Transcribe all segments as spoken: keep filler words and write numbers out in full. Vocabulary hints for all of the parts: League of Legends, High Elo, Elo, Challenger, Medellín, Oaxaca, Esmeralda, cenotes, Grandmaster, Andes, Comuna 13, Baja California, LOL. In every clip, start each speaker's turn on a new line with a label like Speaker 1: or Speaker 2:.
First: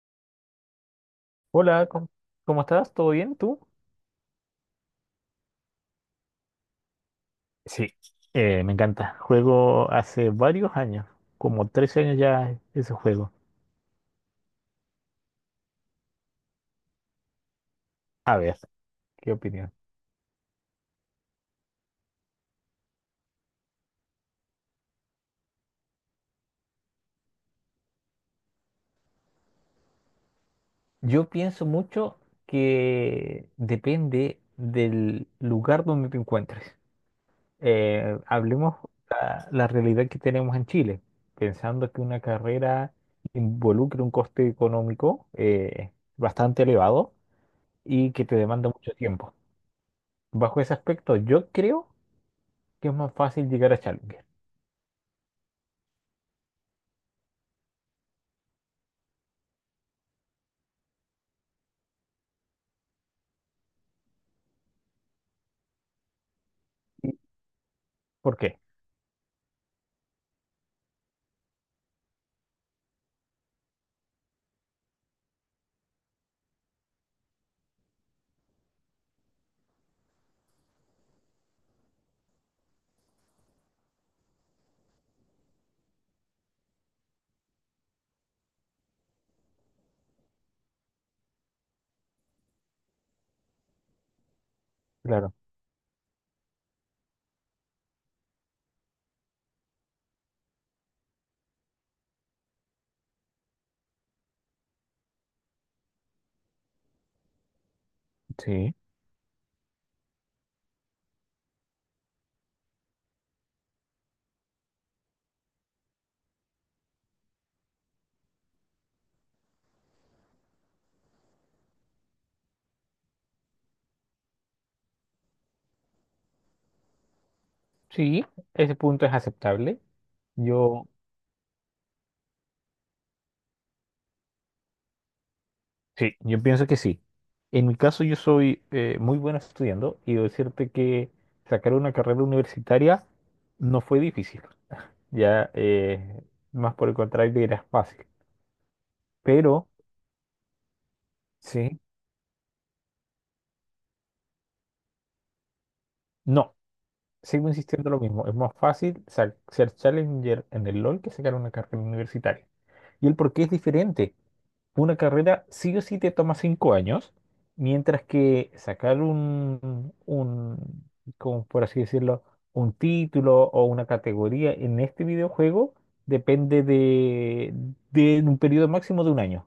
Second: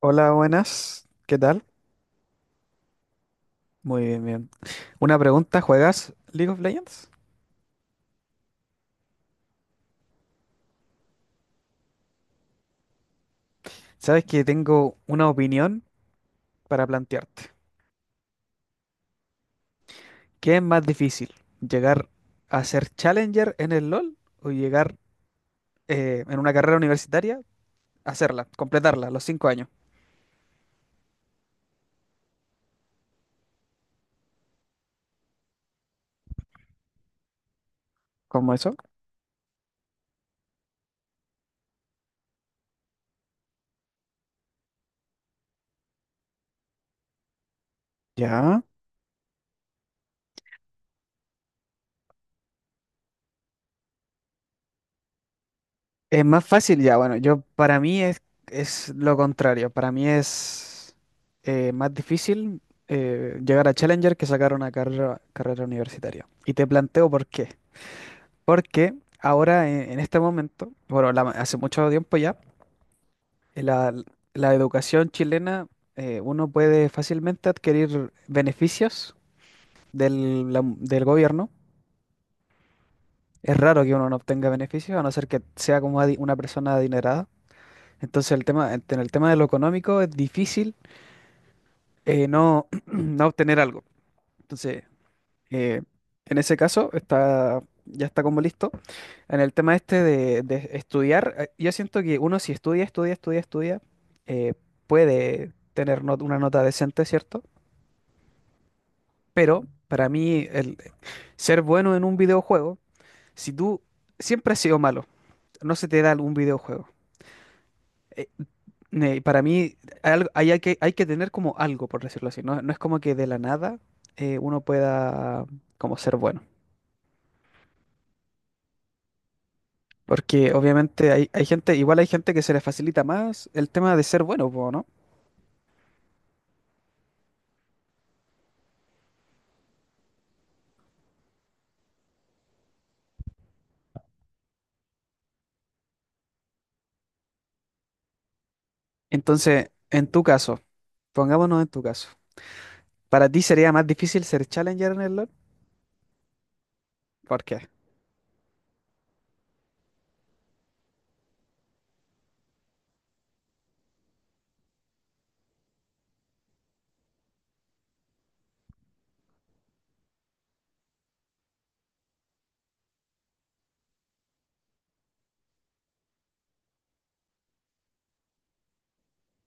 Speaker 1: Hola, buenas. ¿Qué tal?
Speaker 2: Hola, ¿cómo, cómo estás? ¿Todo bien? ¿Tú?
Speaker 1: Muy bien, bien. Una pregunta, ¿juegas League of Legends?
Speaker 2: Sí, eh, me encanta. Juego hace varios años, como trece años ya ese juego.
Speaker 1: Sabes que tengo una opinión para plantearte.
Speaker 2: A ver, ¿qué opinión?
Speaker 1: ¿Qué es más difícil? ¿Llegar a ser Challenger en el LoL o llegar eh, en una carrera universitaria, hacerla, completarla, los cinco años?
Speaker 2: Yo pienso mucho que depende del lugar donde te encuentres. Eh,
Speaker 1: ¿Cómo eso?
Speaker 2: hablemos la, la realidad que tenemos en Chile, pensando que una carrera involucra un coste económico eh, bastante elevado y que te
Speaker 1: Ya.
Speaker 2: demanda mucho tiempo. Bajo ese aspecto, yo creo que es más fácil llegar a Challenger.
Speaker 1: Es más fácil ya, bueno, yo para mí es, es lo contrario, para mí es eh, más difícil eh, llegar a Challenger que sacar una carrera, carrera universitaria. Y te planteo por qué.
Speaker 2: ¿Por qué?
Speaker 1: Porque ahora en, en este momento, bueno, la- hace mucho tiempo ya, eh, la, la educación chilena, eh, uno puede fácilmente adquirir beneficios del, la- del gobierno. Es raro que uno no obtenga beneficios, a no ser que sea como adi- una persona adinerada. Entonces, el tema, en el tema de lo económico es difícil eh, no, no obtener algo. Entonces,
Speaker 2: Claro,
Speaker 1: eh, en ese caso, está, ya está como listo. En el tema este de, de estudiar, eh, yo siento que uno si estudia, estudia, estudia, estudia, eh, puede tener not- una nota decente, ¿cierto?
Speaker 2: sí.
Speaker 1: Pero para mí, el ser bueno en un videojuego, si tú siempre has sido malo, no se te da algún videojuego. Ne- para mí algo- hay, hay que, hay que tener como algo, por decirlo así. No, no es como que de la nada eh, uno pueda como ser bueno.
Speaker 2: Sí, ese punto es aceptable.
Speaker 1: Porque
Speaker 2: Yo,
Speaker 1: obviamente hay, hay gente, igual hay gente que se le facilita más el tema de ser bueno, po, ¿no?
Speaker 2: sí, yo pienso que sí. En mi caso, yo soy eh, muy bueno estudiando y decirte que sacar una carrera universitaria no fue difícil. Ya, eh, más por el contrario, era fácil. Pero
Speaker 1: Entonces, en tu caso, pongámonos en
Speaker 2: Sí.
Speaker 1: tu caso. ¿Para ti sería más difícil ser challenger en el LoL?
Speaker 2: No,
Speaker 1: ¿Por
Speaker 2: sigo
Speaker 1: qué?
Speaker 2: insistiendo lo mismo. Es más fácil sa- ser challenger en el LOL que sacar una carrera universitaria. Y el por qué es diferente. Una carrera sí o sí te toma cinco años, mientras que sacar un, un, como por así decirlo, un título o una categoría en este videojuego depende de, de un periodo máximo de un año.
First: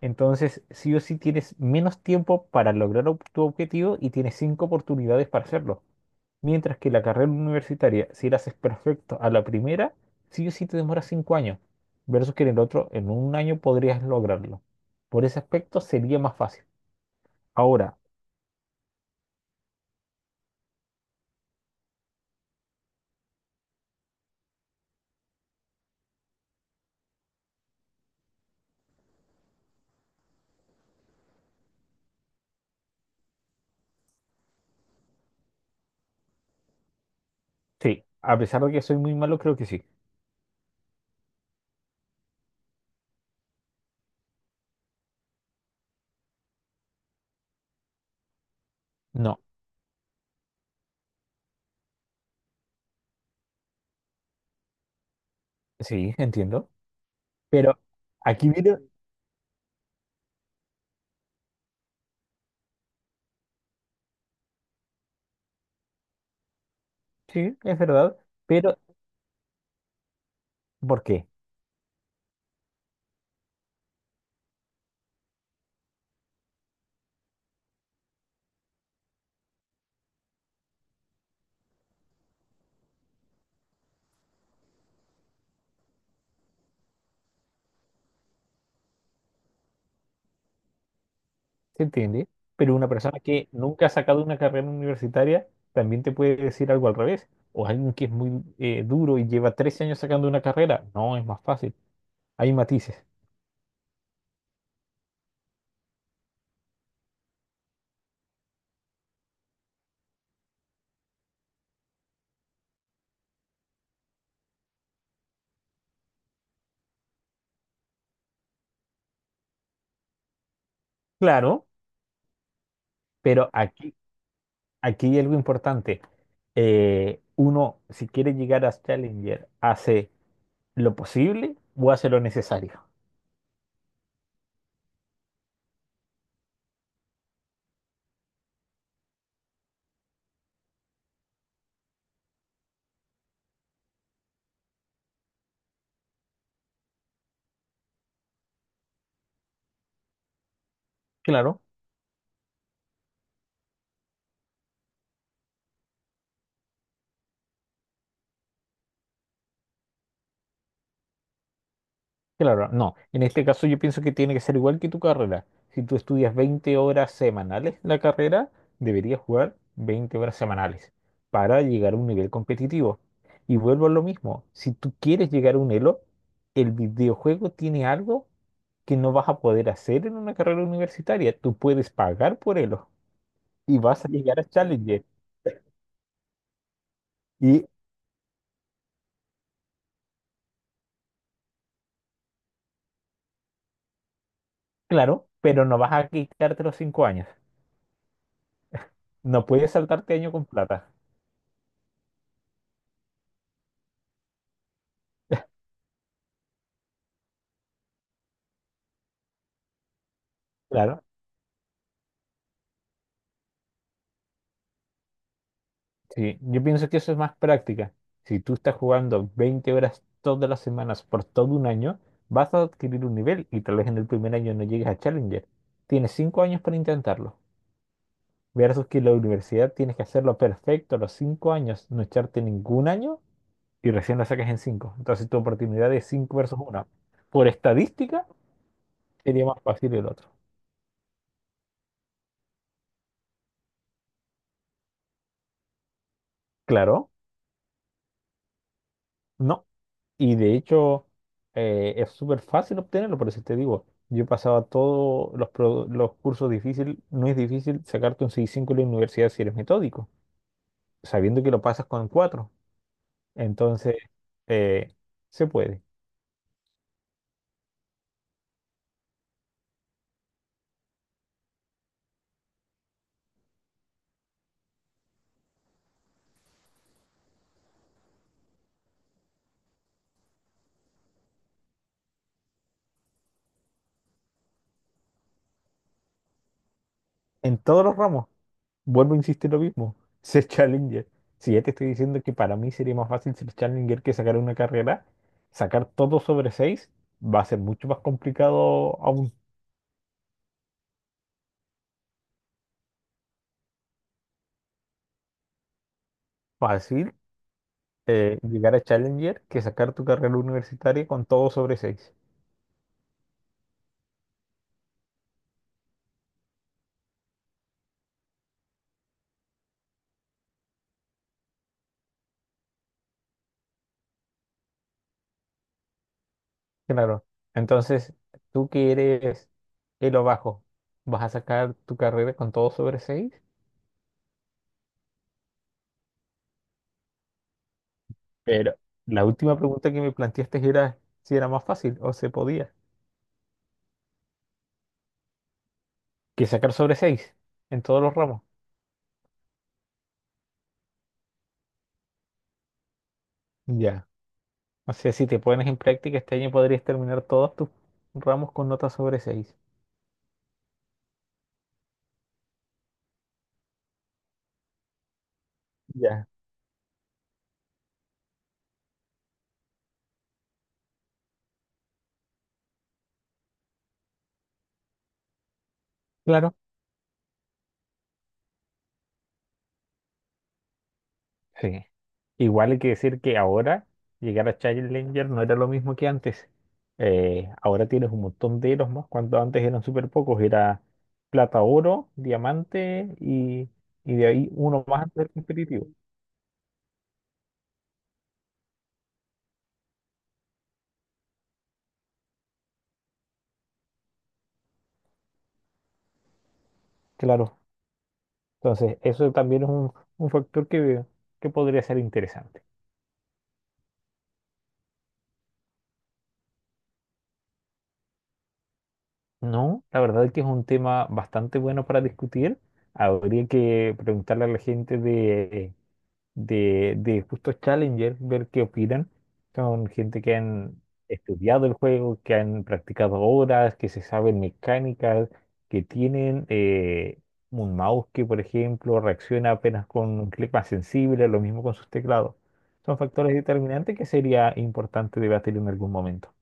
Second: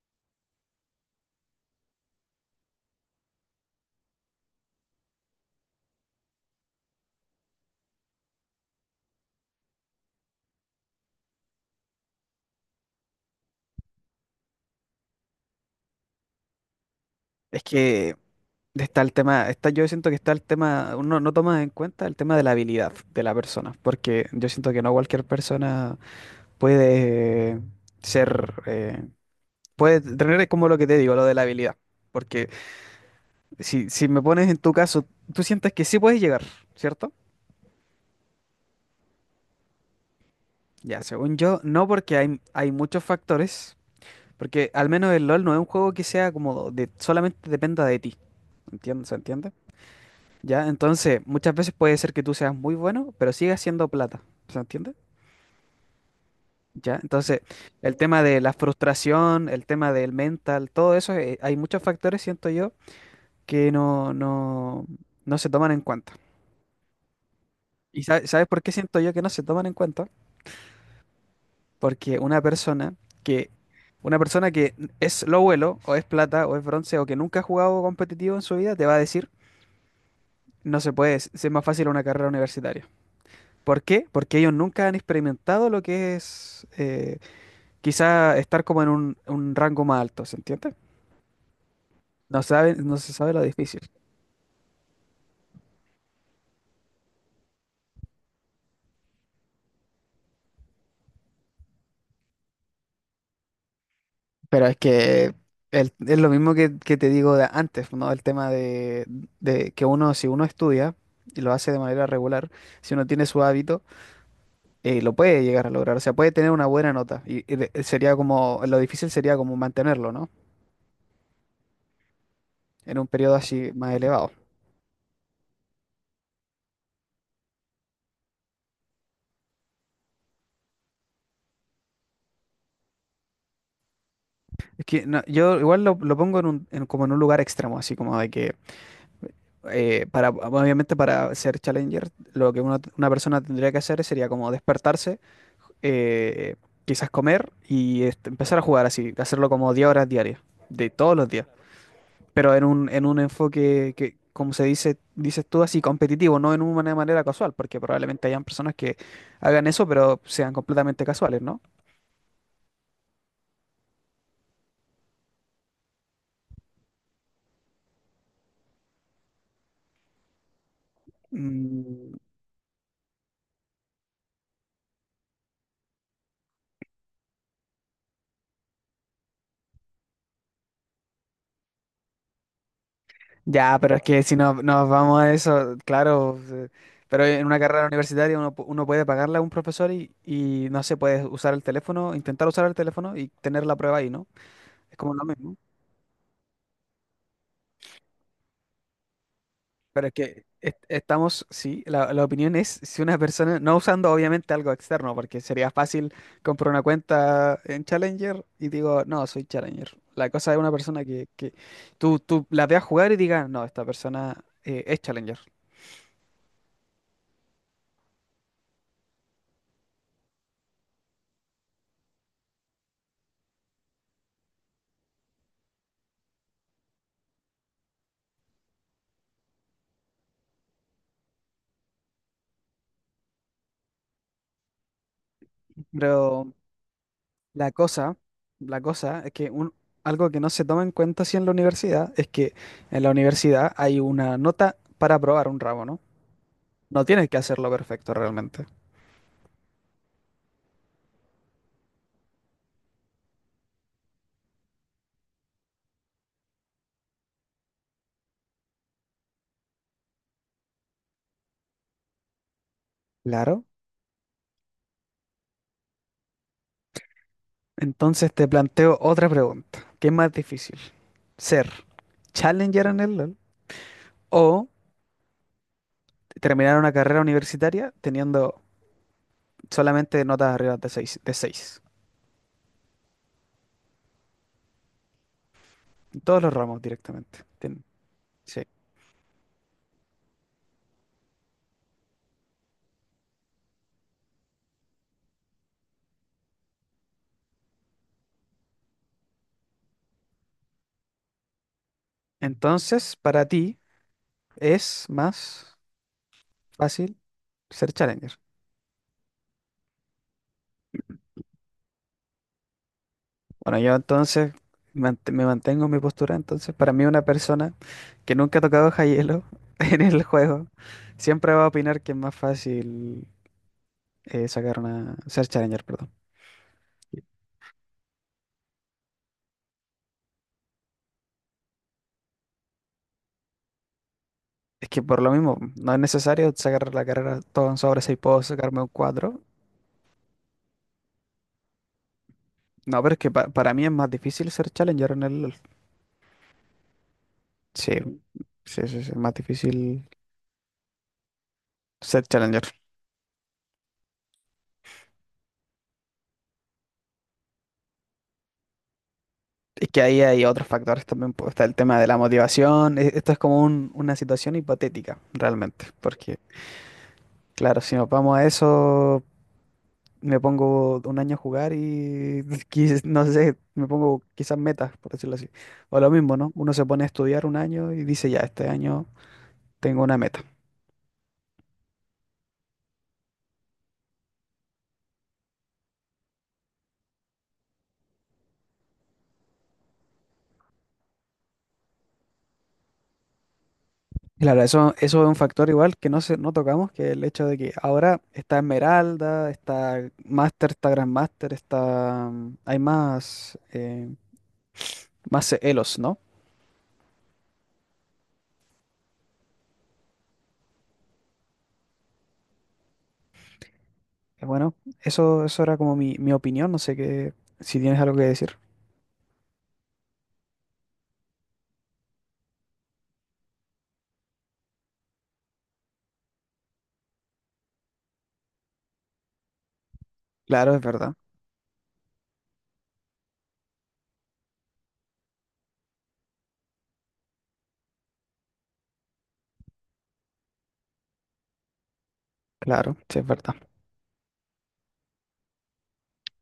Speaker 2: Entonces, sí o sí tienes menos tiempo para lograr ob- tu objetivo y tienes cinco oportunidades para hacerlo. Mientras que la carrera universitaria, si la haces perfecto a la primera, sí o sí te demora cinco años, versus que en el otro, en un año podrías lograrlo. Por ese aspecto sería más fácil.
Speaker 1: Es
Speaker 2: Ahora,
Speaker 1: que está el tema, está, yo siento que está el tema, uno no toma en cuenta el tema de la habilidad de la persona, porque yo siento que no cualquier persona puede ser, eh, puede tener como lo que te digo, lo de la habilidad. Porque si, si me pones en tu caso, tú sientes que sí puedes llegar, ¿cierto?
Speaker 2: sí, a pesar de que soy muy malo, creo que sí.
Speaker 1: Ya, según yo, no porque hay, hay muchos factores, porque al menos el LOL no es un juego que sea como de, solamente dependa de ti. ¿Entiendes? ¿Se
Speaker 2: No,
Speaker 1: entiende? Ya, entonces muchas veces puede ser que tú seas muy bueno, pero sigas siendo plata. ¿Se entiende?
Speaker 2: sí, entiendo.
Speaker 1: Ya, entonces
Speaker 2: Pero
Speaker 1: el tema de
Speaker 2: aquí
Speaker 1: la
Speaker 2: viene,
Speaker 1: frustración, el tema del mental, todo eso, eh, hay muchos factores, siento yo, que no, no, no se toman en cuenta.
Speaker 2: sí, es
Speaker 1: ¿Y
Speaker 2: verdad,
Speaker 1: sa- sabes por qué
Speaker 2: pero
Speaker 1: siento yo que no se toman en cuenta?
Speaker 2: ¿por qué?
Speaker 1: Porque una persona que, una persona que es lo vuelo, o es plata, o es bronce, o que nunca ha jugado competitivo en su vida, te va a decir, no se puede, es más fácil una carrera universitaria. ¿Por qué? Porque ellos nunca han experimentado lo que es eh, quizá estar como en un, un rango más alto, ¿se entiende?
Speaker 2: ¿Se entiende?
Speaker 1: No
Speaker 2: Pero
Speaker 1: saben,
Speaker 2: una
Speaker 1: no se
Speaker 2: persona
Speaker 1: sabe lo
Speaker 2: que
Speaker 1: difícil.
Speaker 2: nunca ha sacado una carrera universitaria también te puede decir algo al revés. O alguien que es muy eh, duro y lleva trece años sacando una carrera, no, es más fácil. Hay matices.
Speaker 1: Pero es que el- es lo mismo que, que te digo de antes, ¿no? El tema de, de que uno, si uno estudia y lo hace de manera regular, si uno tiene su hábito, eh, lo puede llegar a lograr. O sea, puede tener una buena nota. Y, y de- sería como, lo difícil sería como mantenerlo, ¿no?
Speaker 2: Claro,
Speaker 1: En un periodo
Speaker 2: pero
Speaker 1: así más
Speaker 2: aquí,
Speaker 1: elevado.
Speaker 2: aquí hay algo importante. Eh, uno, si quiere llegar a Challenger, hace lo posible o hace lo necesario.
Speaker 1: Es que no, yo igual lo, lo pongo en un, en- como en un lugar extremo, así como de que, eh, para, obviamente para ser challenger, lo que uno- una persona tendría que hacer sería como despertarse. eh, quizás comer y este, empezar a jugar así, hacerlo como diez horas diarias, de todos los días,
Speaker 2: Claro,
Speaker 1: pero en un, en un enfoque que, como se dice, dices tú, así competitivo, no en una manera casual, porque probablemente hayan personas que hagan eso, pero sean completamente casuales, ¿no?
Speaker 2: claro, no. En este caso yo pienso que tiene que ser igual que tu carrera. Si tú estudias veinte horas semanales la carrera, deberías jugar veinte horas semanales para llegar a un
Speaker 1: Mm,
Speaker 2: nivel competitivo. Y vuelvo a lo mismo, si tú quieres llegar a un Elo, el videojuego tiene algo que no vas a poder hacer en una carrera universitaria. Tú puedes pagar por ello
Speaker 1: ya,
Speaker 2: y
Speaker 1: pero es
Speaker 2: vas a
Speaker 1: que si
Speaker 2: llegar a
Speaker 1: no, nos
Speaker 2: Challenger.
Speaker 1: vamos a eso, claro, eh, pero en una
Speaker 2: Y
Speaker 1: carrera universitaria uno, pu- uno puede pagarle a un profesor y, y no sé, puedes usar el teléfono, intentar usar el teléfono y tener la prueba ahí, ¿no? Es como lo
Speaker 2: claro,
Speaker 1: mismo.
Speaker 2: pero no vas a quitarte los cinco años. No puedes
Speaker 1: Pero es
Speaker 2: saltarte año
Speaker 1: que
Speaker 2: con
Speaker 1: est-
Speaker 2: plata.
Speaker 1: estamos, sí, la, la opinión es si una persona, no usando obviamente algo externo, porque sería fácil comprar una cuenta en Challenger y digo, no, soy Challenger. La cosa es una
Speaker 2: Claro,
Speaker 1: persona que, que tú, tú la veas jugar y digas, no, esta persona eh, es Challenger.
Speaker 2: sí. Yo pienso que eso es más práctica. Si tú estás jugando veinte horas todas las semanas por todo un año, vas a adquirir un nivel y tal vez en el primer año no llegues a Challenger. Tienes cinco años para intentarlo. Versus que la universidad tienes que hacerlo perfecto a los cinco años, no echarte ningún año y recién la saques en cinco. Entonces tu oportunidad es cinco
Speaker 1: Pero
Speaker 2: versus uno. Por
Speaker 1: la cosa,
Speaker 2: estadística
Speaker 1: la cosa es
Speaker 2: sería
Speaker 1: que
Speaker 2: más
Speaker 1: un,
Speaker 2: fácil el otro.
Speaker 1: algo que no se toma en cuenta así en la universidad es que en la universidad hay una nota para aprobar un ramo, ¿no? No
Speaker 2: Claro,
Speaker 1: tienes que hacerlo perfecto realmente.
Speaker 2: no. Y de hecho eh, es súper fácil obtenerlo, por eso te digo, yo pasaba todos los, pro- los cursos difíciles, no es difícil sacarte un seis cinco en la universidad si eres metódico, sabiendo que lo pasas con cuatro.
Speaker 1: Claro.
Speaker 2: Entonces, eh, se puede.
Speaker 1: Entonces te planteo otra pregunta. ¿Qué es más difícil? ¿Ser Challenger en el LOL o terminar una carrera universitaria teniendo solamente notas arriba de seis, de seis? En todos los ramos directamente.
Speaker 2: En
Speaker 1: Tien-
Speaker 2: todos los ramos.
Speaker 1: Sí.
Speaker 2: Vuelvo a insistir lo mismo. Ser Challenger. Si ya te estoy diciendo que para mí sería más fácil ser Challenger que sacar una carrera, sacar todo sobre seis, va a ser mucho más complicado, aún
Speaker 1: Entonces, para ti es más
Speaker 2: fácil,
Speaker 1: fácil ser Challenger.
Speaker 2: eh, llegar a Challenger que sacar tu carrera universitaria con todo sobre seis.
Speaker 1: Bueno, yo entonces mant- me mantengo en mi postura. Entonces, para mí una persona que nunca ha tocado High Elo en el juego siempre va a opinar que es más fácil eh, sacar una ser Challenger, perdón.
Speaker 2: Claro. Entonces, tú que eres el o bajo, ¿vas a sacar tu carrera con todo sobre seis?
Speaker 1: Es que por lo mismo, no es necesario sacar la carrera todo en sobre seis, puedo
Speaker 2: Pero
Speaker 1: sacarme un
Speaker 2: la
Speaker 1: cuatro.
Speaker 2: última pregunta que me planteaste era si era más fácil o se podía
Speaker 1: No, pero es que pa- para mí es más difícil ser Challenger en el LoL.
Speaker 2: que sacar sobre seis en
Speaker 1: Sí,
Speaker 2: todos los ramos.
Speaker 1: sí, sí, sí, es más difícil ser Challenger.
Speaker 2: Ya. O sea, si te pones en práctica, este año podrías terminar todos tus ramos con nota sobre seis.
Speaker 1: Es que ahí hay otros factores también, pues, está el tema de la motivación. e- Esto es como un- una situación hipotética, realmente.
Speaker 2: Ya,
Speaker 1: Porque, claro, si nos vamos a eso, me pongo un año a jugar y quiz- no sé, me pongo quizás metas, por decirlo así. O lo mismo, ¿no?
Speaker 2: claro.
Speaker 1: Uno se pone a estudiar un año y dice, ya, este año tengo una meta.
Speaker 2: Sí. Igual hay que decir que ahora llegar a Challenger no era lo mismo que antes. Eh, ahora tienes un montón de eros más, cuando antes eran súper pocos. Era plata, oro, diamante y, y de ahí
Speaker 1: Claro,
Speaker 2: uno
Speaker 1: eso,
Speaker 2: más antes
Speaker 1: eso es
Speaker 2: del
Speaker 1: un factor
Speaker 2: competitivo.
Speaker 1: igual que no, se, no tocamos, que el hecho de que ahora está Esmeralda, está Master, está Grandmaster, está... mm, hay más, eh, más Elos, ¿no?
Speaker 2: Claro. Entonces, eso también es un, un factor que, que podría ser interesante.
Speaker 1: Eh, Bueno, eso, eso era como mi, mi opinión, no sé qué, si tienes algo que decir.
Speaker 2: No, la verdad es que es un tema bastante bueno para discutir. Habría que preguntarle a la gente de, de, de justo Challenger, ver qué opinan. Son gente que
Speaker 1: Claro, es
Speaker 2: han
Speaker 1: verdad,
Speaker 2: estudiado el juego, que han practicado horas, que se saben mecánicas, que tienen eh, un mouse que, por ejemplo, reacciona apenas con un clic más sensible, lo mismo con sus teclados.
Speaker 1: claro,
Speaker 2: Son
Speaker 1: sí, es
Speaker 2: factores
Speaker 1: verdad.
Speaker 2: determinantes que sería importante debatir en algún momento.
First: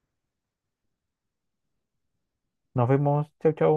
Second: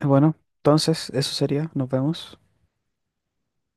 Speaker 1: Bueno, entonces eso sería. Nos vemos.
Speaker 2: Nos vemos. Chau, chau.